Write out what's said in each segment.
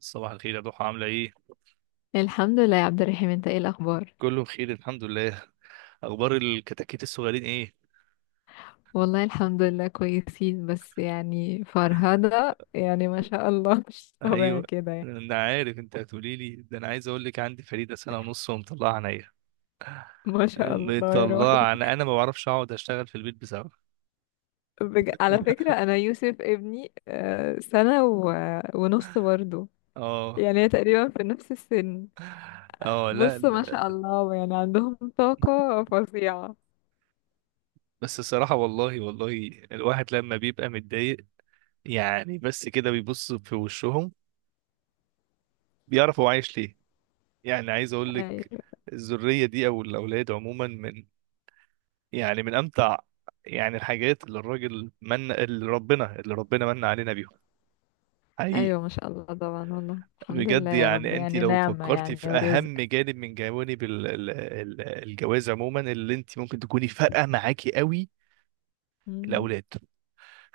صباح الخير يا ضحى، عاملة ايه؟ الحمد لله يا عبد الرحيم، انت ايه الاخبار؟ كله بخير الحمد لله. اخبار الكتاكيت الصغيرين ايه؟ والله الحمد لله كويسين، بس يعني فرهدة، يعني ما شاء الله. مش ايوه، طبيعي كده يعني. انا عارف انت هتقولي لي ده. انا عايز اقول لك عندي فريدة سنة ونص ومطلعة عينيا. ما شاء الله يا روحي. مطلعة، انا ما بعرفش اقعد اشتغل في البيت بسبب على فكرة انا يوسف ابني، سنة ونص برضه. اه. يعني تقريبا في نفس السن. اه لا بص ما لا. شاء الله، يعني عندهم طاقة فظيعة. بس الصراحة، والله والله الواحد لما بيبقى متضايق يعني بس كده بيبص في وشهم بيعرف هو عايش ليه. يعني عايز اقول لك ايوه. الذرية دي او الاولاد عموما من، يعني من امتع، يعني الحاجات اللي الراجل، من اللي ربنا من علينا بيهم، حقيقي. ايوه ما شاء الله طبعا، والله الحمد لله بجد، يا رب، يعني انت يعني لو نعمة فكرتي يعني في ورزق. اهم جانب من جوانب الجواز عموما اللي انت ممكن تكوني فارقه معاكي قوي: مم. الاولاد.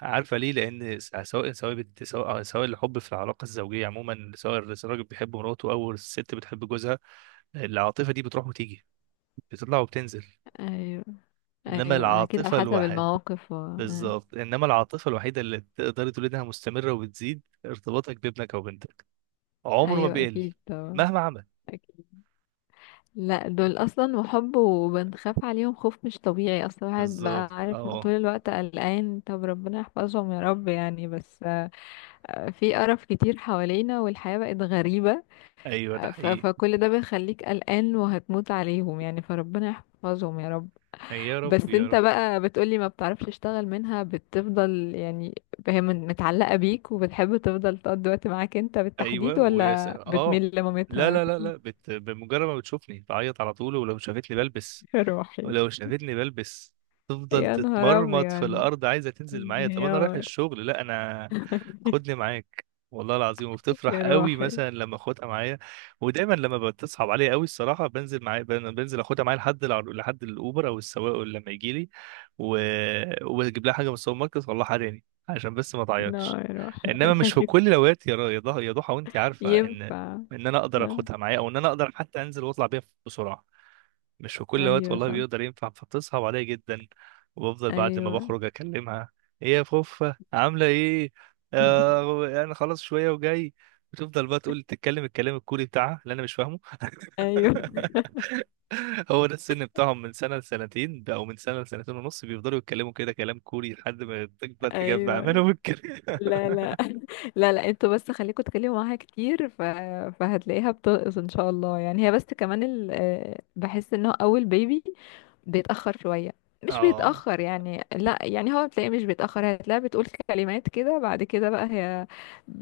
عارفه ليه؟ لان س- سواء سواء بت- سواء سواء الحب في العلاقه الزوجيه عموما، سواء الراجل بيحب مراته او الست بتحب جوزها، العاطفه دي بتروح وتيجي، بتطلع وبتنزل. ايوه انما ايوه اكيد، على العاطفه، حسب المواقف و... آه. بالظبط، انما العاطفه الوحيده اللي تقدري تقولي انها مستمره وبتزيد ارتباطك بابنك او بنتك، عمره ما ايوه بيقل اكيد طبعا. مهما عمل. اكيد. لا، دول اصلا وحب، وبنخاف عليهم خوف مش طبيعي اصلا، الواحد بقى بالظبط عارف اه. طول الوقت قلقان. طب ربنا يحفظهم يا رب، يعني بس. في قرف كتير حوالينا، والحياة بقت غريبة. ايوه ده حقيقي. فكل ده بيخليك قلقان، وهتموت عليهم يعني، فربنا يحفظهم يا رب. يا رب بس يا انت رب. بقى بتقولي ما بتعرفش تشتغل منها، بتفضل يعني. هي متعلقة بيك، وبتحب تفضل تقضي وقت معاك انت بالتحديد، ايوه، ويا س... ولا اه بتميل لا لمامتها لا لا اكتر؟ لا، بمجرد ما بتشوفني تعيط على طول، ولو شافتني بلبس، يا روحي. ولو شافتني بلبس تفضل يا نهار تتمرمط في ابيض. الارض عايزه تنزل معايا. طب انا رايح انهيار. الشغل، لا انا. خدني معاك. والله العظيم، وبتفرح يا قوي روحي. مثلا لما اخدها معايا. ودايما لما بتصعب عليا قوي الصراحه بنزل معايا، بنزل اخدها معايا لحد لحد الاوبر او السواق لما يجي لي، و... واجيب لها حاجه من السوبر ماركت والله، حراني عشان بس ما تعيطش. نار يا روحي. انما مش في كل ايوه. الاوقات يا را- يا ضح- يا ضحى، وانت عارفه ان ينفع. انا اقدر اه، اخدها معايا، او ان انا اقدر حتى انزل واطلع بيها بسرعه مش في كل وقت ايوه والله صح. بيقدر ينفع. فبتصعب عليا جدا. وبفضل بعد ما ايوه. بخرج اكلمها: ايه يا فوفا عامله ايه؟ آه انا خلاص شويه وجاي. بتفضل بقى تقول، تتكلم الكلام الكوري بتاعها اللي انا مش فاهمه. ايوه هو ده السن بتاعهم من سنه لسنتين ده، او من سنه لسنتين ونص، بيفضلوا يتكلموا كده كلام كوري لحد ما تكبر تجمع ايوه. منهم الكلام. لا لا. لا لا، انتوا بس خليكوا تتكلموا معاها كتير فهتلاقيها بترقص ان شاء الله. يعني هي بس كمان ال... آه، بحس ان هو اول بيبي بيتأخر شوية. مش اه. بيتأخر يعني، لا يعني هو بتلاقيه مش بيتأخر. هتلاقيها بتقول كلمات كده، بعد كده بقى هي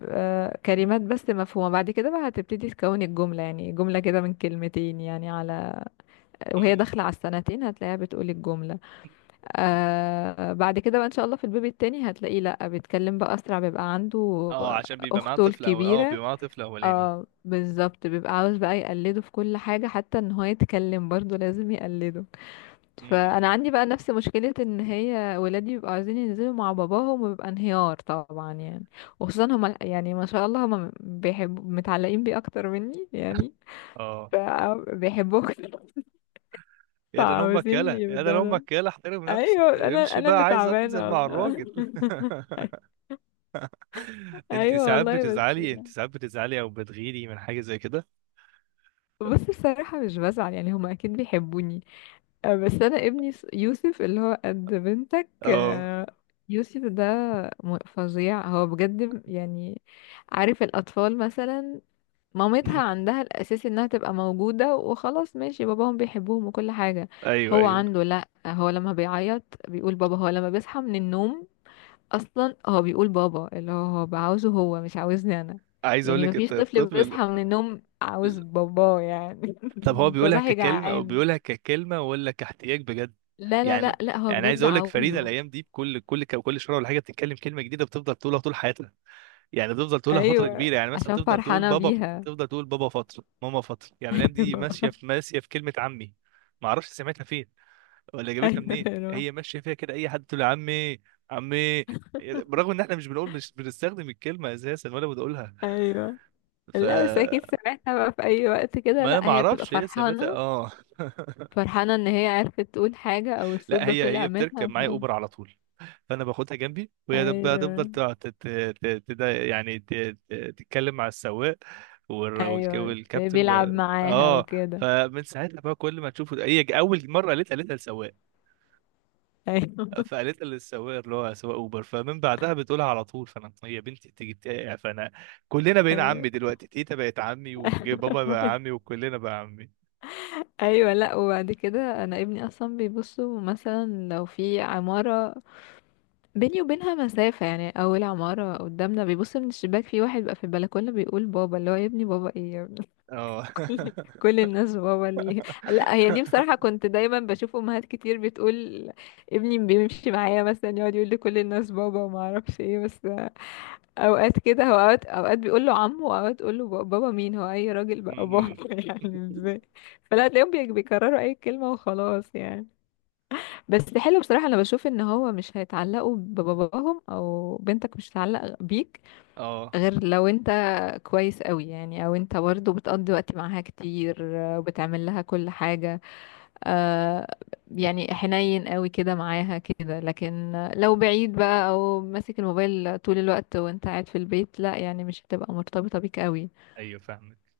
كلمات بس مفهومة. بعد كده بقى هتبتدي تكون الجملة، يعني جملة كده من كلمتين يعني، على وهي داخلة على السنتين هتلاقيها بتقول الجملة. بعد كده بقى ان شاء الله في البيبي التاني هتلاقيه لا بيتكلم بقى اسرع، بيبقى عنده اه عشان بيبقى معاه اخته طفل، او اه الكبيره. بيبقى معاه طفل اولاني. اه بالظبط، بيبقى عاوز بقى يقلده في كل حاجه، حتى ان هو يتكلم برضه لازم يقلده. مم. فانا عندي بقى نفس مشكله، ان هي ولادي بيبقوا عايزين ينزلوا مع باباهم، وبيبقى انهيار طبعا يعني. وخصوصا هما يعني، ما شاء الله هما بيحبوا متعلقين بيه اكتر مني يعني. اه. فبيحبوه أكتر. يا ده أنا امك فعاوزين يلا، يا ده أنا يبدأ. امك يلا، احترم ايوه، نفسك انا امشي انا بقى، اللي عايز انزل تعبانه مع والله. الراجل. انت ايوه ساعات والله، بس بتزعلي، لا. او بتغيري من حاجه زي كده؟ بص، بصراحه مش بزعل يعني، هما اكيد بيحبوني. بس انا ابني يوسف اللي هو قد بنتك اه. آه، يوسف ده فظيع هو بجد يعني. عارف الاطفال مثلا أمم. مامتها عندها الاساس انها تبقى موجوده وخلاص، ماشي، باباهم بيحبوهم وكل حاجه. ايوه هو ايوه. عنده لا، هو لما بيعيط بيقول بابا، هو لما بيصحى من النوم اصلا هو بيقول بابا. اللي هو عاوزه، هو مش عاوزني انا. عايز اقول يعني لك مفيش طفل بيصحى من النوم عاوز ال- باباه يعني. طب هو انت بيقولها صاحي ككلمه، جعان. ولا كاحتياج بجد؟ لا لا لا يعني، لا، هو يعني عايز بجد اقول لك فريده عاوزه. الايام دي بكل كل كل شهر ولا حاجه بتتكلم كلمه جديده بتفضل تقولها طول حياتها، يعني تفضل تقولها فترة ايوه، كبيرة، يعني مثلا عشان تفضل تقول فرحانة بابا، بيها. تفضل تقول بابا فترة، ماما فترة. يعني الأيام دي ايوه ماشية في كلمة عمي. ما اعرفش سمعتها فين ولا جابتها ايوه منين، ايوه هي ماشية فيها كده أي حد تقول عمي، عمي، برغم ان احنا مش بنقول، مش بنستخدم الكلمة اساسا ولا بنقولها. ايوه. ف، لا بس اكيد سمعتها بقى في اي وقت كده، ما انا لا ما هي بتبقى اعرفش هي سمعتها. فرحانة، اه. فرحانة ان هي عرفت تقول حاجة، او الصوت لا، ده هي طلع منها بتركب معايا اوبر على طول، فانا باخدها جنبي، وهي هتفضل ايوه تقعد يعني تتكلم مع السواق ايوه. تلاقيه والكابتن، بيلعب معاها اه. وكده. فمن ساعتها بقى كل ما تشوفه، هي اول مره قالتها قالتها للسواق، ايوه. فقالتها للسواق اللي هو سواق اوبر، فمن بعدها بتقولها على طول. فانا هي بنتي تيجي يعني فانا كلنا بقينا ايوه. عمي دلوقتي. تيتا بقت عمي، وبابا بقى عمي، وكلنا بقى عمي. ايوه لا، وبعد كده انا ابني اصلا بيبصوا مثلا لو في عماره بيني وبينها مسافه يعني، اول عماره قدامنا بيبص من الشباك في واحد بقى في البلكونه بيقول بابا، اللي هو يا ابني بابا ايه يا ابني. اه. كل الناس بابا ليه؟ لا هي دي بصراحه، كنت دايما بشوف امهات كتير بتقول ابني بيمشي معايا مثلا يقعد يقول لكل الناس بابا، وما اعرفش ايه. بس اوقات كده هو اوقات بيقول له عمه، واوقات تقول له بابا مين، هو اي راجل م- بقى بابا. م. يعني ازاي؟ فلا تلاقيهم بيكرروا اي كلمة وخلاص يعني. بس حلو بصراحة، انا بشوف ان هو مش هيتعلقوا بباباهم، او بنتك مش هتتعلق بيك اه. غير لو انت كويس قوي يعني، او انت برضه بتقضي وقت معاها كتير، وبتعمل لها كل حاجة. آه يعني حنين قوي كده معاها كده، لكن لو بعيد بقى، او ماسك الموبايل طول الوقت وانت قاعد في البيت، لا يعني مش هتبقى مرتبطة بيك قوي. ايوه فاهمك.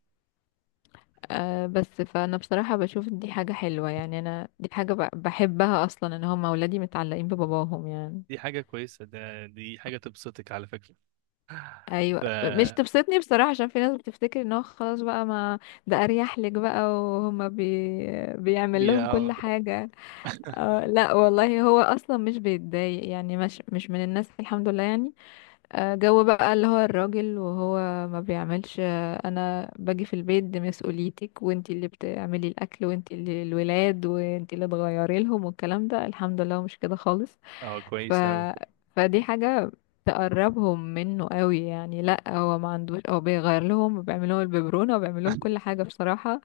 بس فانا بصراحة بشوف دي حاجة حلوة يعني، انا دي حاجة بحبها اصلا، ان هم اولادي متعلقين بباباهم يعني. دي حاجة كويسة، ده دي حاجة تبسطك على فكرة. ايوه، ف، مش تبسطني بصراحه، عشان في ناس بتفتكر ان هو خلاص بقى، ما ده اريح لك بقى، وهم بيعمل بي- لهم كل اه حاجه. لا والله، هو اصلا مش بيتضايق يعني، مش من الناس، الحمد لله يعني. جو بقى اللي هو الراجل، وهو ما بيعملش، انا باجي في البيت دي مسؤوليتك، وانتي اللي بتعملي الاكل، وانتي اللي الولاد، وانتي اللي تغيري لهم، والكلام ده الحمد لله هو مش كده خالص. اه ف كويس أوي. فدي حاجة تقربهم منه قوي يعني. لا هو ما عندوش، هو بيغير لهم، وبيعمل لهم الببرونة، وبيعمل لهم كل حاجة بصراحة.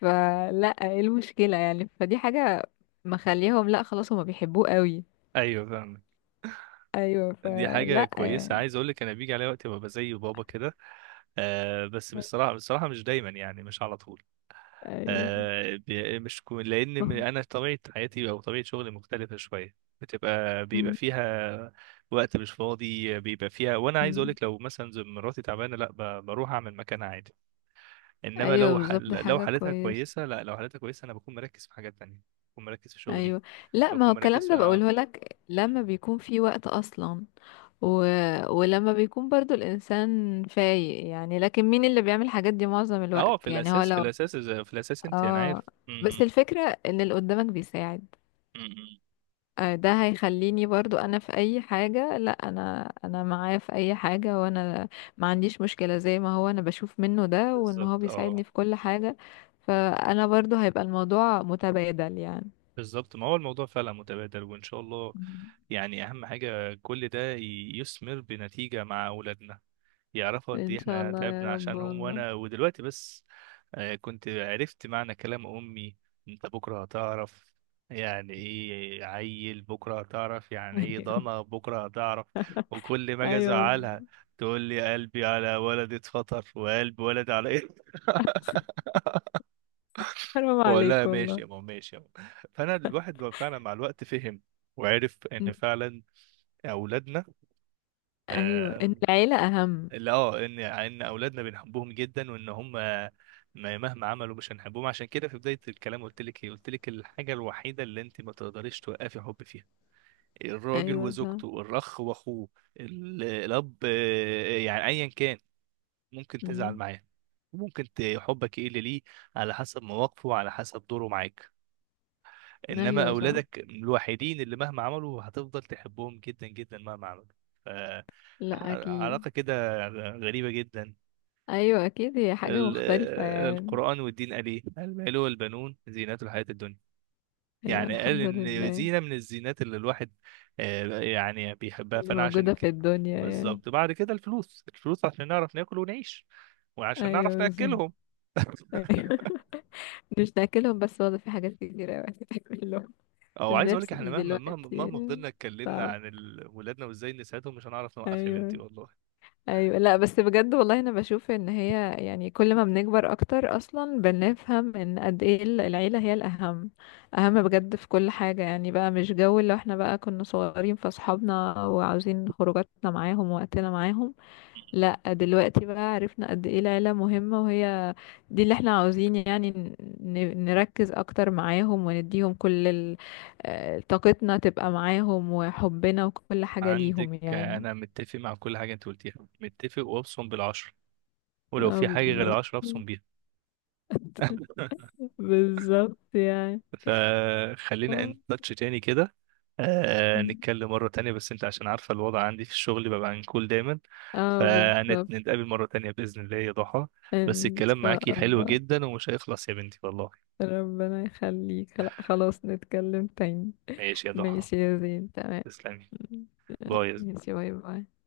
فلا ايه المشكلة يعني؟ فدي حاجة مخليهم، لا خلاص هما بيحبوه قوي. أيوة فاهمك. ايوه، دي حاجة فلا كويسة. يعني. عايز أقول لك أنا بيجي عليا وقت ببقى زي بابا كده. آه، بس بصراحة، بصراحة مش دايما يعني، مش على طول. ايوه آه، بي- مش كو- لأن ما م- هو- أنا طبيعة حياتي، أو طبيعة شغلي مختلفة شوية. بتبقى، بيبقى مم. فيها وقت مش فاضي بيبقى فيها، وأنا عايز أقول مم. لك لو مثلا زي مراتي تعبانة، لا، بروح أعمل مكانها عادي. انما ايوه لو بالظبط، ده لو حاجه حالتها كويسه. كويسه، لا، لو حالتها كويسه انا بكون مركز في حاجات تانية، بكون مركز في شغلي، ايوه لا، ما هو بكون مركز الكلام في ده اه، بقوله لك لما بيكون في وقت اصلا، و... ولما بيكون برضو الانسان فايق يعني، لكن مين اللي بيعمل الحاجات دي معظم اه في الوقت؟ يعني هو الاساس، في لو. الاساس في الاساس، انت انا اه، عارف م- بس م- الفكره ان اللي قدامك بيساعد. م- م. ده هيخليني برضو انا في اي حاجة، لا انا معاه في اي حاجة، وانا ما عنديش مشكلة زي ما هو، انا بشوف منه ده، وان هو بالظبط اه. بيساعدني في كل حاجة. فانا برضو هيبقى الموضوع متبادل يعني. بالظبط، ما هو الموضوع فعلا متبادل، وان شاء الله مم. يعني اهم حاجه كل ده يثمر بنتيجه مع اولادنا، يعرفوا قد ان ايه شاء احنا الله تعبنا يا رب عشانهم. والله. وانا ودلوقتي بس آه، كنت عرفت معنى كلام امي. انت بكره هتعرف يعني ايه عيل، بكره هتعرف يعني ايه ايوه ضنا، بكره هتعرف. وكل ما اجي ايوه. ازعلها تقول لي: قلبي على ولد اتفطر، وقلب ولد على ايه. حرام بقول عليك لها ماشي والله. يا ماما، ماشي يا ماما. فانا الواحد فعلا مع الوقت فهم وعرف م. ان فعلا اولادنا، ايوه، آه، ان العيلة اهم. اللي اه ان اولادنا بنحبهم جدا، وان هم مهما عملوا مش هنحبهم. عشان كده في بدايه الكلام قلت لك ايه؟ قلت لك الحاجه الوحيده اللي انت ما تقدريش توقفي حب فيها: الراجل ايوه صح. وزوجته، الرخ واخوه، الاب، آه، يعني ايا كان، ممكن تزعل م. معاه، ممكن حبك يقل ليه، على حسب مواقفه وعلى حسب دوره معاك. انما ايوه صح. اولادك الوحيدين اللي مهما عملوا هتفضل تحبهم جدا جدا مهما عملوا. ف، لا اكيد. علاقه كده غريبه جدا. ايوه اكيد، هي حاجة ال- مختلفة يعني. القرآن والدين قال ايه؟ المال والبنون زينة الحياة الدنيا. ايوه يعني قال الحمد ان لله. زينة من الزينات اللي الواحد آه، يعني بيحبها. اللي فانا عشان موجودة في الدنيا يعني. بالظبط. بعد كده الفلوس، الفلوس عشان نعرف ناكل ونعيش، وعشان نعرف أيوة بالظبط. ناكلهم. أيوة. مش ناكلهم بس والله، في حاجات كتير أوي تاكلهم. او عايز اقول لك احنا النيرسري مهما دلوقتي فضلنا اتكلمنا صعب. عن ولادنا وازاي نساعدهم، مش هنعرف نوقف يا بنتي أيوة. والله. أيوة لا، بس بجد والله أنا بشوف إن هي يعني، كل ما بنكبر أكتر أصلا بنفهم إن قد إيه العيلة هي الأهم، أهم بجد في كل حاجة يعني. بقى مش جو اللي احنا بقى كنا صغيرين فأصحابنا، وعاوزين خروجاتنا معاهم ووقتنا معاهم. لا دلوقتي بقى عرفنا قد ايه العيلة مهمة، وهي دي اللي احنا عاوزين يعني نركز اكتر معاهم، ونديهم كل طاقتنا تبقى معاهم، وحبنا وكل حاجة عندك ليهم آه، يعني. انا متفق مع كل حاجة انت قلتيها، متفق وابصم بالعشر، ولو اه في حاجة غير بالظبط. العشرة ابصم بيها. بالظبط يعني. فخلينا اه. ان تاتش تاني كده، آه، نتكلم مرة تانية، بس انت عشان عارفة الوضع عندي في الشغل ببقى عنكول دايما، آه، بالظبط. فنتقابل مرة تانية بإذن الله يا ضحى. بس ان الكلام معاكي شاء حلو الله. جدا ومش هيخلص يا بنتي والله. ربنا يخليك، لا خلاص نتكلم تاني. ماشي يا ضحى. ماشي يا زين، تمام. تسلمي. باي. ماشي، باي باي.